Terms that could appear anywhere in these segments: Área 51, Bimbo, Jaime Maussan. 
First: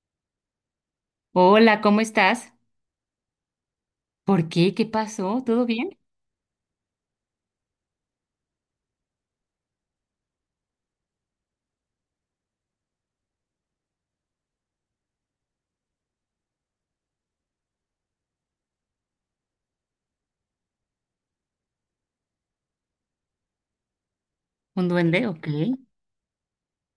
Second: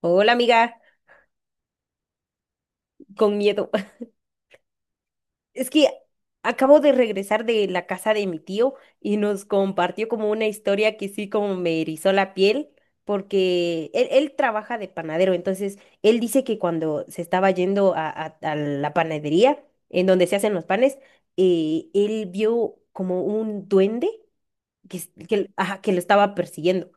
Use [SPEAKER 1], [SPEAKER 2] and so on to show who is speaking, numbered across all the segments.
[SPEAKER 1] Hola, amiga,
[SPEAKER 2] Hola, ¿cómo estás?
[SPEAKER 1] con miedo.
[SPEAKER 2] ¿Por qué? ¿Qué pasó? ¿Todo
[SPEAKER 1] Es que
[SPEAKER 2] bien?
[SPEAKER 1] acabo de regresar de la casa de mi tío y nos compartió como una historia que sí, como me erizó la piel, porque él trabaja de panadero. Entonces él dice que cuando se estaba yendo a la panadería, en donde se hacen los panes, él vio como un duende
[SPEAKER 2] ¿Un
[SPEAKER 1] que, es-
[SPEAKER 2] duende? Ok.
[SPEAKER 1] que, ajá, que lo estaba persiguiendo.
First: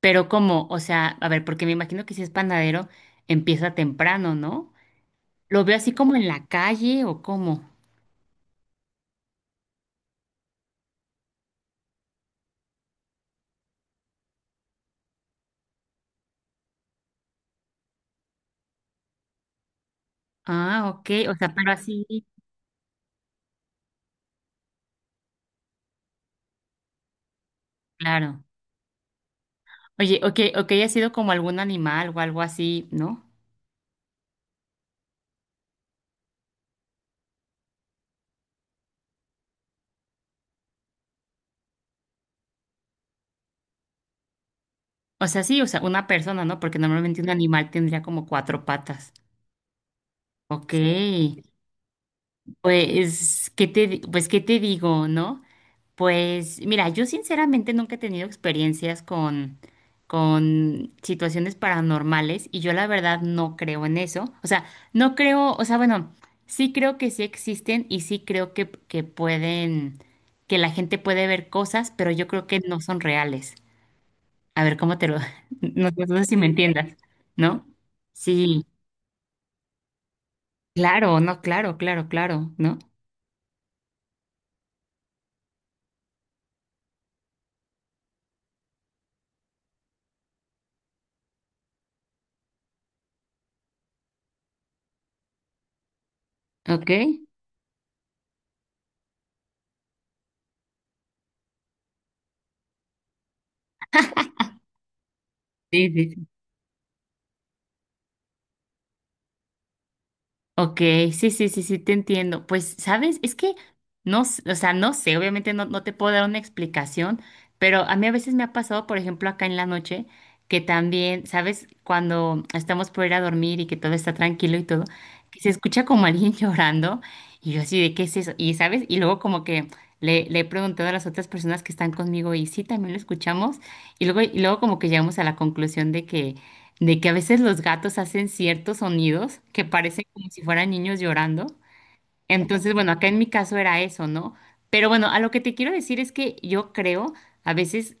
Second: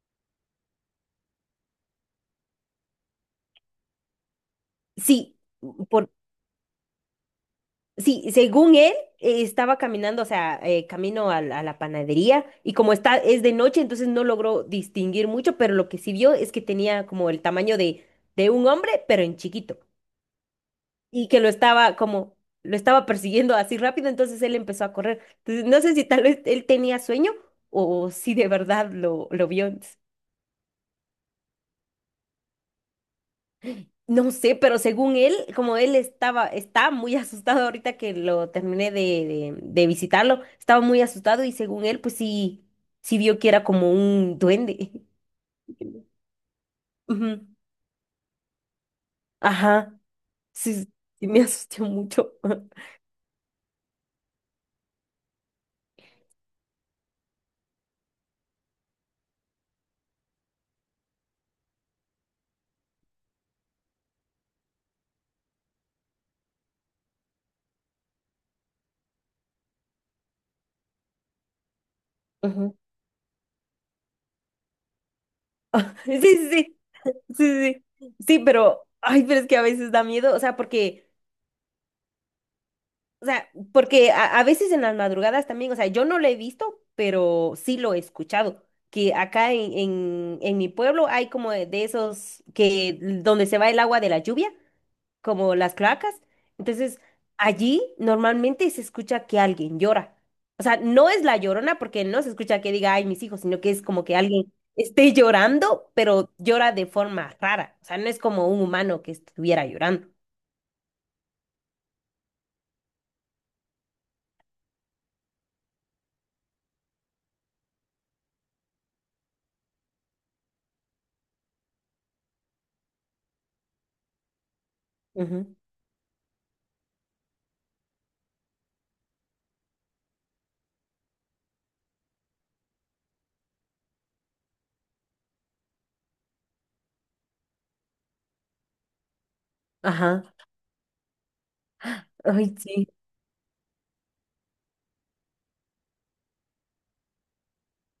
[SPEAKER 2] Pero ¿cómo? O sea, a ver, porque me imagino que si es panadero, empieza temprano, ¿no?
[SPEAKER 1] Sí,
[SPEAKER 2] ¿Lo veo así como en la calle o cómo?
[SPEAKER 1] sí, según él, estaba caminando, o sea, camino a la panadería, y como está, es de noche, entonces no logró distinguir mucho, pero lo que sí vio es que tenía como el tamaño de, un hombre, pero en chiquito,
[SPEAKER 2] Ah, ok.
[SPEAKER 1] y
[SPEAKER 2] O
[SPEAKER 1] que lo
[SPEAKER 2] sea, pero
[SPEAKER 1] estaba
[SPEAKER 2] así,
[SPEAKER 1] como, lo estaba persiguiendo así rápido, entonces él empezó a correr. Entonces, no sé si tal vez él tenía sueño o si
[SPEAKER 2] claro.
[SPEAKER 1] de verdad lo vio.
[SPEAKER 2] Oye, ok, ok, ha sido como algún animal o algo así, ¿no?
[SPEAKER 1] No sé, pero según él, como él estaba, está muy asustado. Ahorita que lo terminé de visitarlo, estaba muy asustado, y según él, pues sí, sí vio que era como un duende.
[SPEAKER 2] O sea, sí, o sea, una persona, ¿no? Porque normalmente un
[SPEAKER 1] Ujú.
[SPEAKER 2] animal tendría como cuatro patas.
[SPEAKER 1] Ajá,
[SPEAKER 2] Ok.
[SPEAKER 1] sí, sí, sí me asusté mucho.
[SPEAKER 2] Pues, pues, ¿qué te digo, no? Pues mira, yo sinceramente nunca he tenido experiencias con situaciones paranormales y yo la verdad no creo en eso. O sea, no creo, o sea, bueno, sí creo que sí existen y sí creo que pueden, que la gente puede ver cosas, pero yo creo que
[SPEAKER 1] Ujú.
[SPEAKER 2] no son reales. A ver, ¿cómo te lo... No, no
[SPEAKER 1] Sí,
[SPEAKER 2] sé si me
[SPEAKER 1] sí, sí,
[SPEAKER 2] entiendas, ¿no?
[SPEAKER 1] sí, sí, sí,
[SPEAKER 2] Sí,
[SPEAKER 1] pero, ay, pero es que a veces da miedo, o sea, porque...
[SPEAKER 2] claro, no, claro, claro, claro, ¿no?
[SPEAKER 1] O sea, porque a veces en las madrugadas también, o sea, yo no lo he visto, pero sí lo he escuchado, que acá en mi pueblo hay como de esos que donde se va el agua de la lluvia, como las cloacas.
[SPEAKER 2] Ok,
[SPEAKER 1] Entonces,
[SPEAKER 2] sí,
[SPEAKER 1] allí normalmente se escucha que alguien llora. O sea, no es la Llorona, porque no se escucha que diga, ay, mis hijos, sino que es como que alguien esté
[SPEAKER 2] sí,
[SPEAKER 1] llorando,
[SPEAKER 2] sí.
[SPEAKER 1] pero llora de forma rara. O sea, no es como un humano que estuviera llorando.
[SPEAKER 2] Ok, sí, sí, sí, sí, te entiendo. Pues, ¿sabes? Es que no, o sea, no sé, obviamente no, no te puedo dar una explicación, pero a mí a veces me ha pasado, por ejemplo, acá en la noche, que también, ¿sabes? Cuando estamos por ir a dormir y que todo está tranquilo y todo, que se
[SPEAKER 1] Ujú.
[SPEAKER 2] escucha como alguien llorando y yo así de, ¿qué es eso? Y, ¿sabes? Y luego como que le he preguntado a las otras personas que están conmigo y sí, también lo escuchamos y luego como que llegamos a la conclusión de que a veces los gatos hacen ciertos sonidos que parecen
[SPEAKER 1] Ajá.
[SPEAKER 2] como si fueran niños llorando.
[SPEAKER 1] Ay,
[SPEAKER 2] Entonces,
[SPEAKER 1] sí,
[SPEAKER 2] bueno, acá en mi caso era eso, ¿no? Pero bueno, a lo que te quiero decir es que yo creo a veces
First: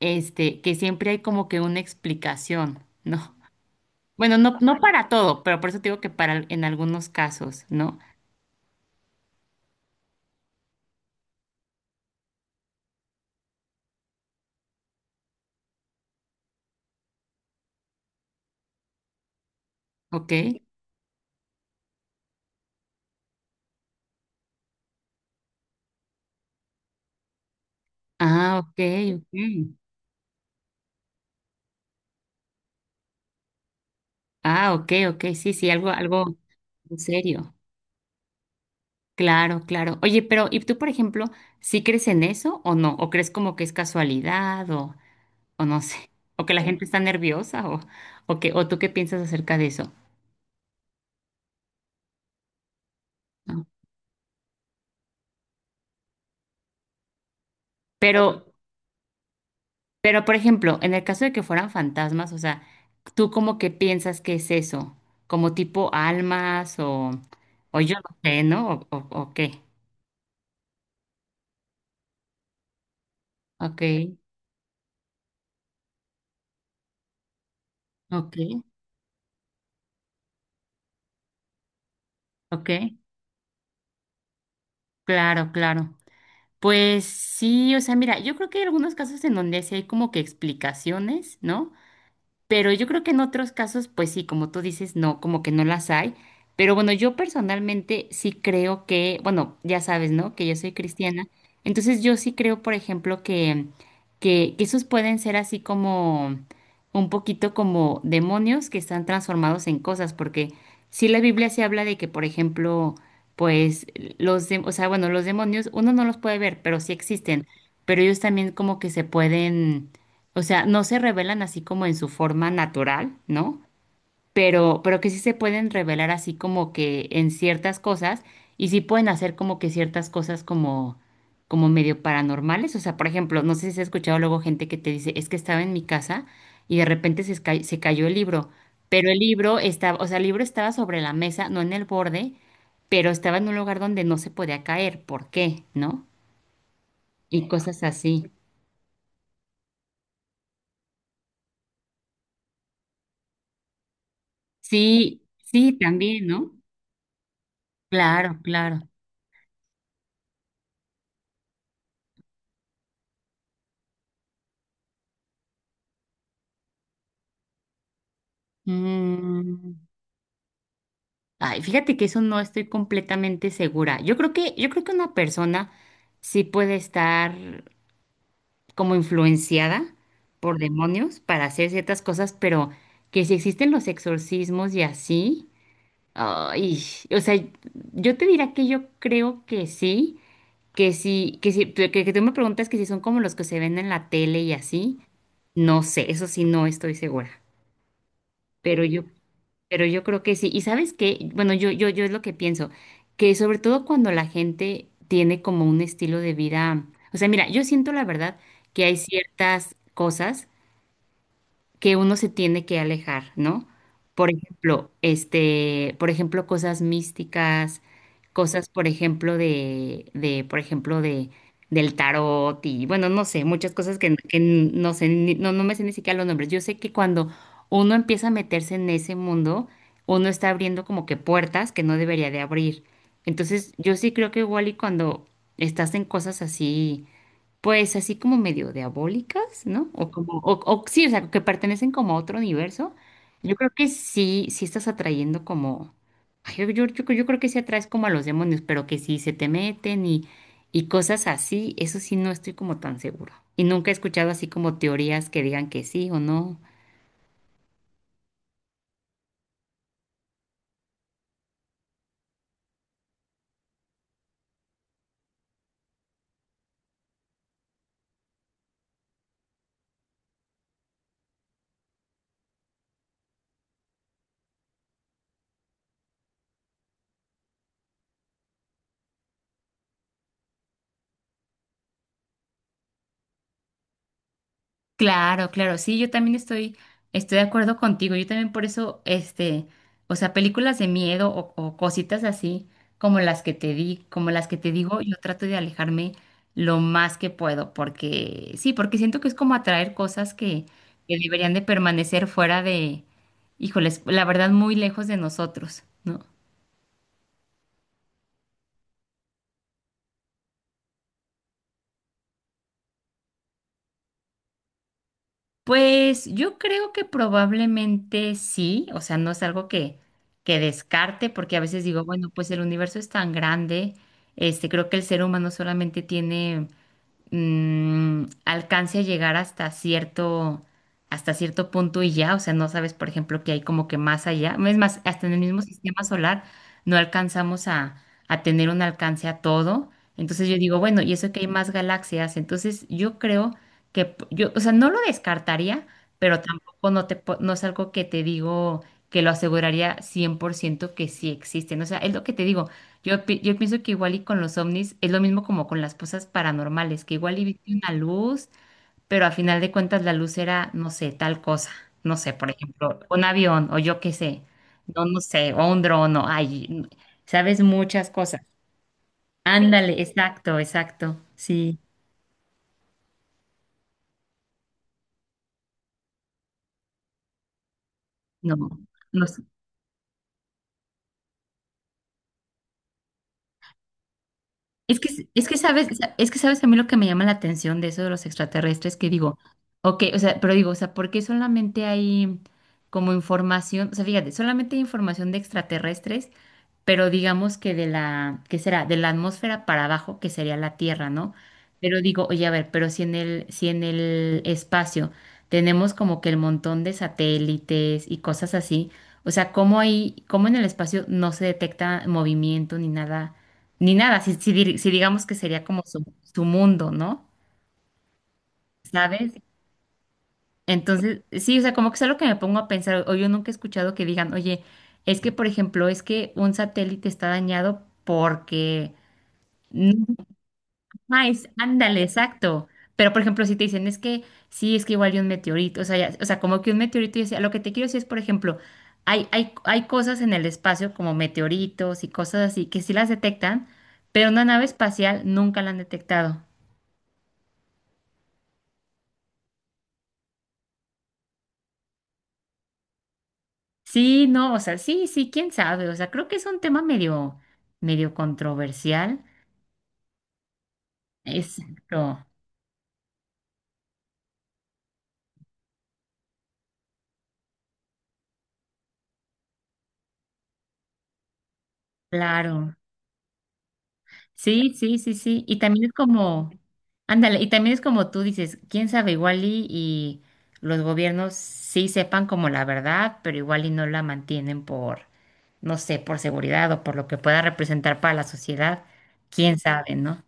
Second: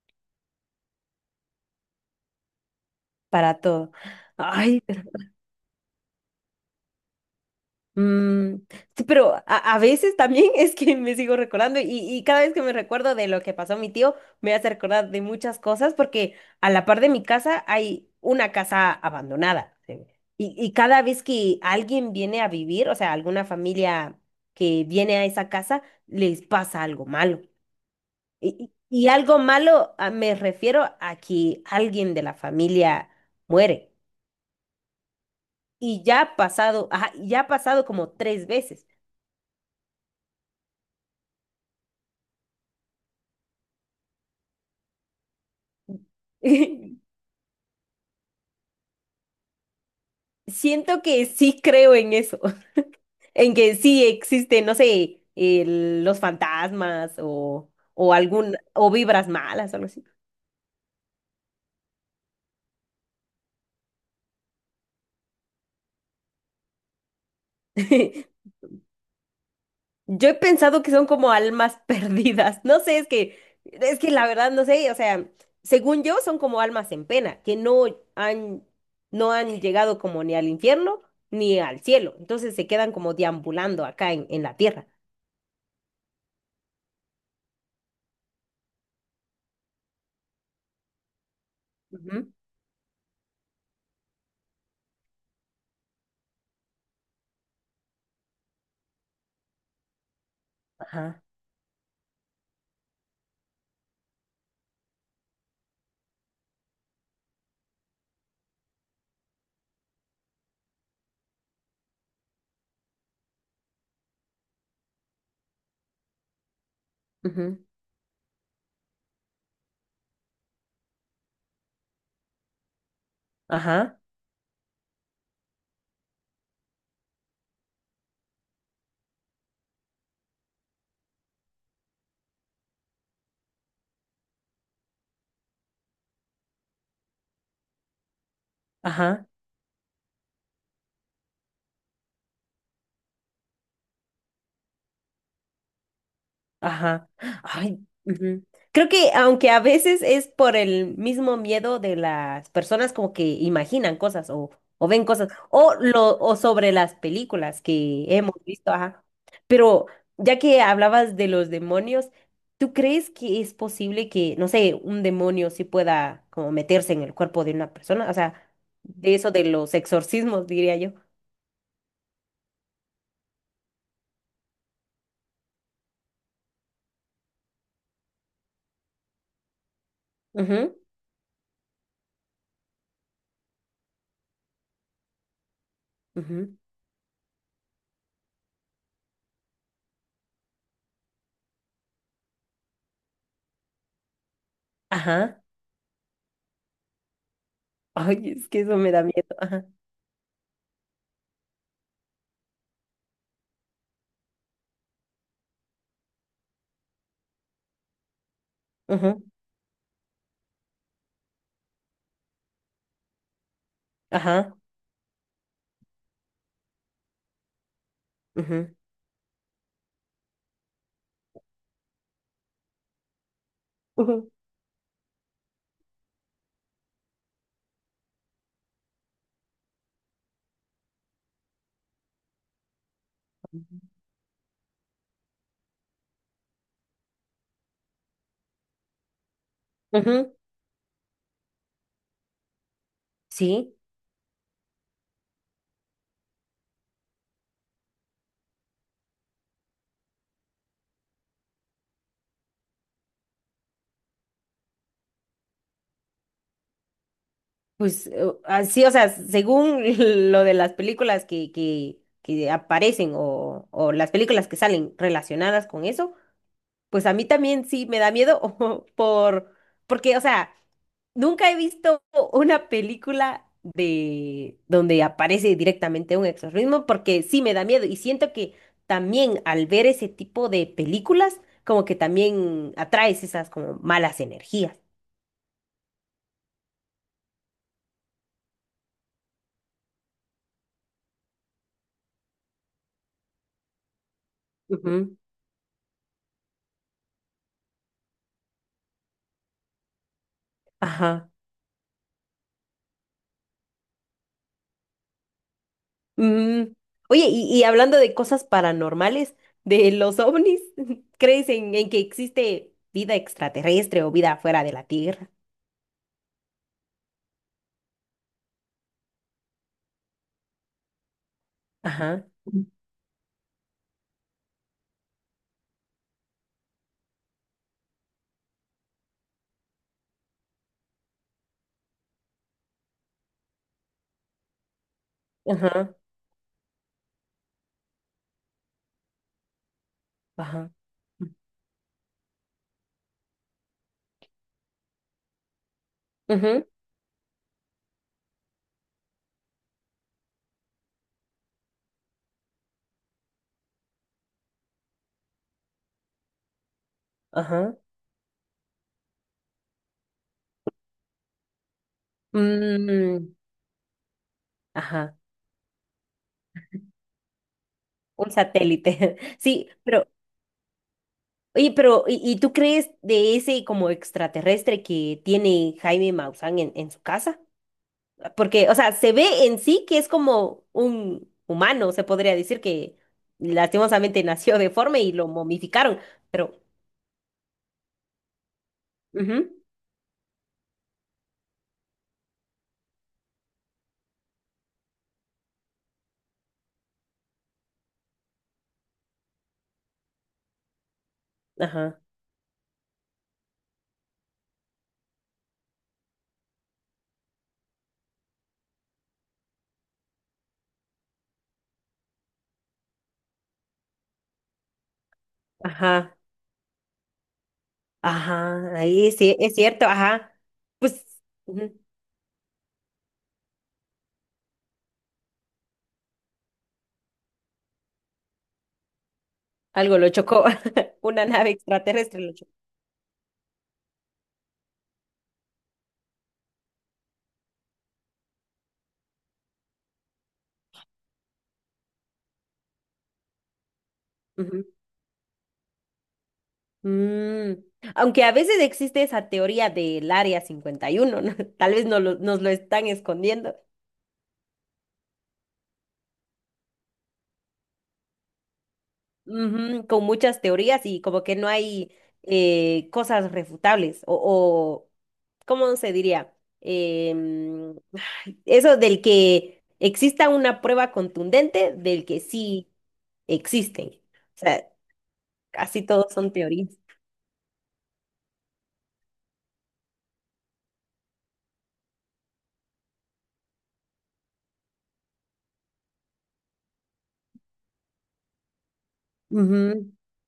[SPEAKER 2] este que siempre hay como que una explicación, ¿no?
[SPEAKER 1] para todo.
[SPEAKER 2] Bueno, no, no
[SPEAKER 1] Ay, pues,
[SPEAKER 2] para todo, pero por eso te digo que para en algunos casos, ¿no?
[SPEAKER 1] mm, sí, pero a veces también es que me sigo recordando, y cada vez que me recuerdo de lo que pasó a mi tío, me hace recordar de muchas cosas, porque a la par de mi casa hay una casa abandonada. Sí.
[SPEAKER 2] Ok.
[SPEAKER 1] Y cada vez que alguien viene a vivir, o sea, alguna familia que viene a esa casa, les pasa algo malo.
[SPEAKER 2] Ah,
[SPEAKER 1] Y,
[SPEAKER 2] ok,
[SPEAKER 1] y algo
[SPEAKER 2] ok.
[SPEAKER 1] malo, me refiero a que alguien de la familia muere.
[SPEAKER 2] Ah, ok, ok, sí, sí, algo,
[SPEAKER 1] Y ya ha
[SPEAKER 2] algo
[SPEAKER 1] pasado,
[SPEAKER 2] en
[SPEAKER 1] ajá, y ya ha
[SPEAKER 2] serio.
[SPEAKER 1] pasado como tres veces.
[SPEAKER 2] Claro, claro. Oye, pero ¿y tú, por ejemplo, sí crees en eso o no? ¿O crees como que es casualidad o no sé? ¿O que la gente está nerviosa o que, o tú qué piensas acerca de eso?
[SPEAKER 1] Siento que sí creo en eso, en
[SPEAKER 2] ¿No?
[SPEAKER 1] que sí existen, no sé, los fantasmas o,
[SPEAKER 2] Pero,
[SPEAKER 1] algún, o vibras malas, algo así.
[SPEAKER 2] pero, por ejemplo, en el caso de que fueran fantasmas, o sea, ¿tú como que piensas que es eso? ¿Como tipo almas o yo no sé, ¿no? O qué?
[SPEAKER 1] Yo he pensado que son como almas perdidas. No sé, es que,
[SPEAKER 2] Ok,
[SPEAKER 1] la verdad no sé, o sea, según yo son como almas en pena, que
[SPEAKER 2] ok,
[SPEAKER 1] han, no han llegado como ni al infierno ni al cielo. Entonces se
[SPEAKER 2] ok.
[SPEAKER 1] quedan como deambulando acá en la tierra.
[SPEAKER 2] Claro, claro. Pues sí, o sea, mira, yo creo que hay algunos casos en donde sí hay como que explicaciones, ¿no?
[SPEAKER 1] Ujú.
[SPEAKER 2] Pero yo creo que en otros casos, pues sí, como tú dices, no, como que no las hay. Pero bueno, yo personalmente sí creo que, bueno, ya sabes, ¿no? Que yo soy
[SPEAKER 1] Ajá.
[SPEAKER 2] cristiana. Entonces yo sí creo, por ejemplo, que esos pueden ser así como un poquito como demonios que están transformados en cosas, porque sí la Biblia se habla de que, por ejemplo, pues o sea, bueno, los demonios uno no los puede ver, pero sí existen.
[SPEAKER 1] Ujú,
[SPEAKER 2] Pero ellos también como que se pueden o sea, no se revelan así como en su forma natural, ¿no?
[SPEAKER 1] ajá,
[SPEAKER 2] Pero que sí se pueden revelar así como que en ciertas cosas y sí pueden hacer como que ciertas cosas como, como medio paranormales. O sea, por ejemplo, no sé si has escuchado luego gente que te dice, es que estaba en mi casa y de repente se cayó el libro, pero el
[SPEAKER 1] ajá,
[SPEAKER 2] libro estaba, o sea, el libro estaba sobre la mesa, no en el borde, pero estaba en un lugar donde no se podía caer. ¿Por qué? ¿No?
[SPEAKER 1] ajá.
[SPEAKER 2] Y
[SPEAKER 1] Ay,
[SPEAKER 2] cosas así.
[SPEAKER 1] ujú. Creo que, aunque a veces es por el mismo miedo de las personas, como que imaginan cosas o, ven
[SPEAKER 2] Sí,
[SPEAKER 1] cosas, o
[SPEAKER 2] sí,
[SPEAKER 1] lo
[SPEAKER 2] también,
[SPEAKER 1] o
[SPEAKER 2] ¿no?
[SPEAKER 1] sobre las películas que hemos
[SPEAKER 2] Claro,
[SPEAKER 1] visto,
[SPEAKER 2] claro.
[SPEAKER 1] ajá. Pero ya que hablabas de los demonios, ¿tú crees que es posible que, no sé, un demonio sí pueda como meterse en el cuerpo de una persona? O sea, de eso de
[SPEAKER 2] Mm,
[SPEAKER 1] los exorcismos, diría yo.
[SPEAKER 2] ay, fíjate que eso no estoy completamente segura. Yo creo que una persona sí puede estar como influenciada por
[SPEAKER 1] Ajá,
[SPEAKER 2] demonios para hacer ciertas cosas, pero que si existen los exorcismos y así, ay, o sea, yo te diría que yo creo que sí, que sí, que sí, que tú me preguntas que si son como los que se ven en la tele y así,
[SPEAKER 1] ajá,
[SPEAKER 2] no sé, eso sí no estoy segura.
[SPEAKER 1] ay, es que eso
[SPEAKER 2] Pero
[SPEAKER 1] me
[SPEAKER 2] yo
[SPEAKER 1] da miedo. Ajá,
[SPEAKER 2] Pero yo creo que sí. Y sabes qué, bueno, yo es lo que pienso, que sobre todo cuando la gente tiene como un estilo de vida, o sea, mira, yo siento la verdad que hay
[SPEAKER 1] ujú,
[SPEAKER 2] ciertas cosas que uno se tiene que alejar, ¿no? Por
[SPEAKER 1] ajá,
[SPEAKER 2] ejemplo, este, por ejemplo, cosas místicas, cosas,
[SPEAKER 1] ujú,
[SPEAKER 2] por ejemplo, por ejemplo, de, del tarot y, bueno, no sé, muchas cosas
[SPEAKER 1] ujú,
[SPEAKER 2] que no sé, no, no me sé ni siquiera los nombres. Yo sé que cuando uno empieza a meterse en ese mundo, uno está abriendo como que puertas que no debería de abrir. Entonces, yo sí creo que igual y cuando estás en cosas así, pues así como medio diabólicas, ¿no? O como,
[SPEAKER 1] ujú,
[SPEAKER 2] o sí, o sea, que pertenecen como a otro universo. Yo creo
[SPEAKER 1] sí,
[SPEAKER 2] que sí, sí estás atrayendo como, ay, yo creo que sí atraes como a los demonios, pero que sí se te meten y cosas así, eso sí no estoy como tan seguro. Y nunca he escuchado así como teorías que digan que sí o no.
[SPEAKER 1] pues así, o sea, según lo de las películas que aparecen o, las películas que salen relacionadas con eso. Pues a mí también sí me da miedo por, porque, o sea, nunca he visto una película de donde aparece directamente un exorcismo, porque sí me da miedo, y siento que también al ver ese tipo de películas, como que también atraes esas como malas energías.
[SPEAKER 2] Claro, claro, sí, yo también estoy de acuerdo contigo. Yo también por eso, este, o sea, películas de miedo o cositas así como las que te di, como las que te digo, yo
[SPEAKER 1] Ujú.
[SPEAKER 2] trato de alejarme lo más que puedo, porque sí, porque siento que es como atraer cosas que
[SPEAKER 1] Ajá.
[SPEAKER 2] deberían de permanecer fuera de, híjoles, la verdad, muy lejos de nosotros, ¿no?
[SPEAKER 1] Mm. Oye, y, hablando de cosas paranormales, de los ovnis, ¿crees en que existe vida extraterrestre o vida fuera de la Tierra?
[SPEAKER 2] Pues yo creo que probablemente sí, o sea, no es algo que descarte, porque a veces digo,
[SPEAKER 1] Ajá.
[SPEAKER 2] bueno, pues el universo es tan grande, este, creo que el ser humano solamente tiene alcance a llegar hasta cierto punto y ya, o sea, no sabes, por ejemplo, que hay como que más allá, es más, hasta en el mismo
[SPEAKER 1] Ajá,
[SPEAKER 2] sistema solar no alcanzamos a tener un alcance a todo, entonces yo
[SPEAKER 1] ajá,
[SPEAKER 2] digo, bueno, y eso que hay más galaxias, entonces yo creo que yo, o sea, no lo descartaría, pero
[SPEAKER 1] ujú,
[SPEAKER 2] tampoco no te, no es algo que te digo que lo aseguraría 100% que sí existen. O sea, es lo que te digo. Yo, yo pienso que igual y con los ovnis es lo mismo como con las cosas paranormales, que igual y viste
[SPEAKER 1] ajá,
[SPEAKER 2] una luz, pero a final de cuentas la luz era, no sé, tal cosa. No sé, por ejemplo, un
[SPEAKER 1] mm,
[SPEAKER 2] avión o yo qué sé. No,
[SPEAKER 1] ajá,
[SPEAKER 2] no sé, o un dron, o ay, sabes muchas
[SPEAKER 1] un
[SPEAKER 2] cosas. Sí.
[SPEAKER 1] satélite. Sí,
[SPEAKER 2] Ándale,
[SPEAKER 1] pero,
[SPEAKER 2] exacto, exacto.
[SPEAKER 1] oye,
[SPEAKER 2] Sí,
[SPEAKER 1] pero, ¿y, tú crees de ese como extraterrestre que tiene Jaime Maussan en su casa?
[SPEAKER 2] no.
[SPEAKER 1] Porque, o sea, se
[SPEAKER 2] no
[SPEAKER 1] ve en sí que es como un humano, se podría decir que lastimosamente nació
[SPEAKER 2] Es
[SPEAKER 1] deforme y lo
[SPEAKER 2] que, es que sabes,
[SPEAKER 1] momificaron,
[SPEAKER 2] es que
[SPEAKER 1] pero,
[SPEAKER 2] sabes a mí lo que me llama la atención de eso de los extraterrestres, que digo,
[SPEAKER 1] ujú,
[SPEAKER 2] ok, o sea, pero digo, o sea, ¿por qué solamente hay como información? O sea, fíjate, solamente hay información de extraterrestres pero digamos que de la, ¿qué será? De la atmósfera para abajo, que sería la Tierra, ¿no? Pero
[SPEAKER 1] ajá,
[SPEAKER 2] digo, oye, a ver, pero si si en el espacio tenemos como que el montón de satélites y cosas así, o sea, ¿cómo ahí, cómo en el espacio no se detecta movimiento ni nada, ni nada, si, si digamos que sería como su,
[SPEAKER 1] ajá,
[SPEAKER 2] su mundo, ¿no?
[SPEAKER 1] ajá, ahí
[SPEAKER 2] ¿Sabes?
[SPEAKER 1] sí, es cierto, ajá, pues,
[SPEAKER 2] Entonces, sí, o sea,
[SPEAKER 1] ujú,
[SPEAKER 2] como que es algo que me pongo a pensar, o yo nunca he escuchado que digan, oye, es que, por ejemplo, es que un satélite está dañado porque no,
[SPEAKER 1] algo lo chocó. Una
[SPEAKER 2] ajá, es,
[SPEAKER 1] nave
[SPEAKER 2] ándale,
[SPEAKER 1] extraterrestre lo chocó.
[SPEAKER 2] exacto. Pero, por ejemplo, si te dicen, es que sí, es que igual hay un meteorito, o sea, o sea, como que un meteorito, yo decía, lo que te quiero decir es, por ejemplo, hay cosas en el espacio como meteoritos y cosas así que sí las detectan, pero una nave
[SPEAKER 1] Ujú.
[SPEAKER 2] espacial nunca la han detectado.
[SPEAKER 1] Mm. Aunque a veces existe esa teoría del Área 51, ¿no? Tal vez no lo- nos lo están escondiendo.
[SPEAKER 2] Sí, no, o sea, sí, sí, quién sabe, o sea, creo que es un tema medio, medio controversial.
[SPEAKER 1] Ujú, con muchas teorías, y como que no hay
[SPEAKER 2] Exacto,
[SPEAKER 1] cosas refutables o, ¿cómo se diría? Em, ay, eso del que exista una prueba contundente del que sí
[SPEAKER 2] claro.
[SPEAKER 1] existen. O sea,
[SPEAKER 2] Sí, sí, sí, sí. Y
[SPEAKER 1] casi
[SPEAKER 2] también es
[SPEAKER 1] todos son
[SPEAKER 2] como,
[SPEAKER 1] teorías.
[SPEAKER 2] ándale, y también es como tú dices, quién sabe, igual y los gobiernos sí sepan como la verdad, pero igual y no la mantienen por, no sé, por seguridad o por lo que pueda representar para la sociedad, quién sabe, ¿no?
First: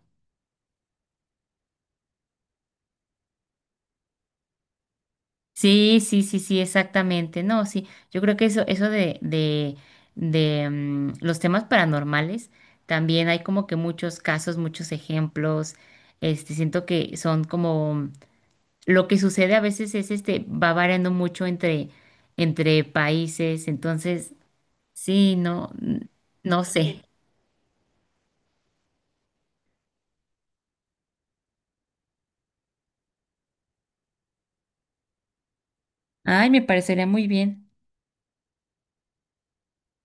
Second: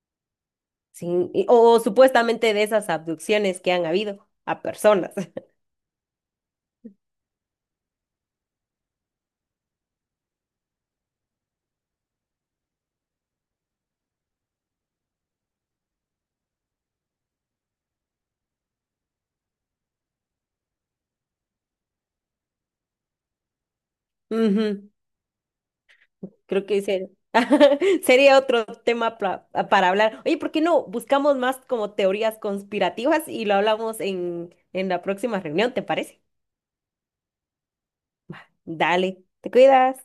[SPEAKER 1] Sí, supuestamente, de esas abducciones que han habido a personas.
[SPEAKER 2] Sí, sí, sí, sí, exactamente. No, sí, yo creo que eso de los temas paranormales, también hay como que muchos casos, muchos ejemplos, este, siento que son como lo que sucede a veces es este, va variando mucho entre, entre países, entonces,
[SPEAKER 1] Ujú,
[SPEAKER 2] sí, no, no
[SPEAKER 1] creo
[SPEAKER 2] Sí.
[SPEAKER 1] que
[SPEAKER 2] Sé.
[SPEAKER 1] sería otro tema para hablar. Oye, ¿por qué no buscamos más como teorías conspirativas y lo hablamos en la próxima reunión? ¿Te parece?
[SPEAKER 2] Ay, me parecería muy bien.
[SPEAKER 1] Dale, te cuidas.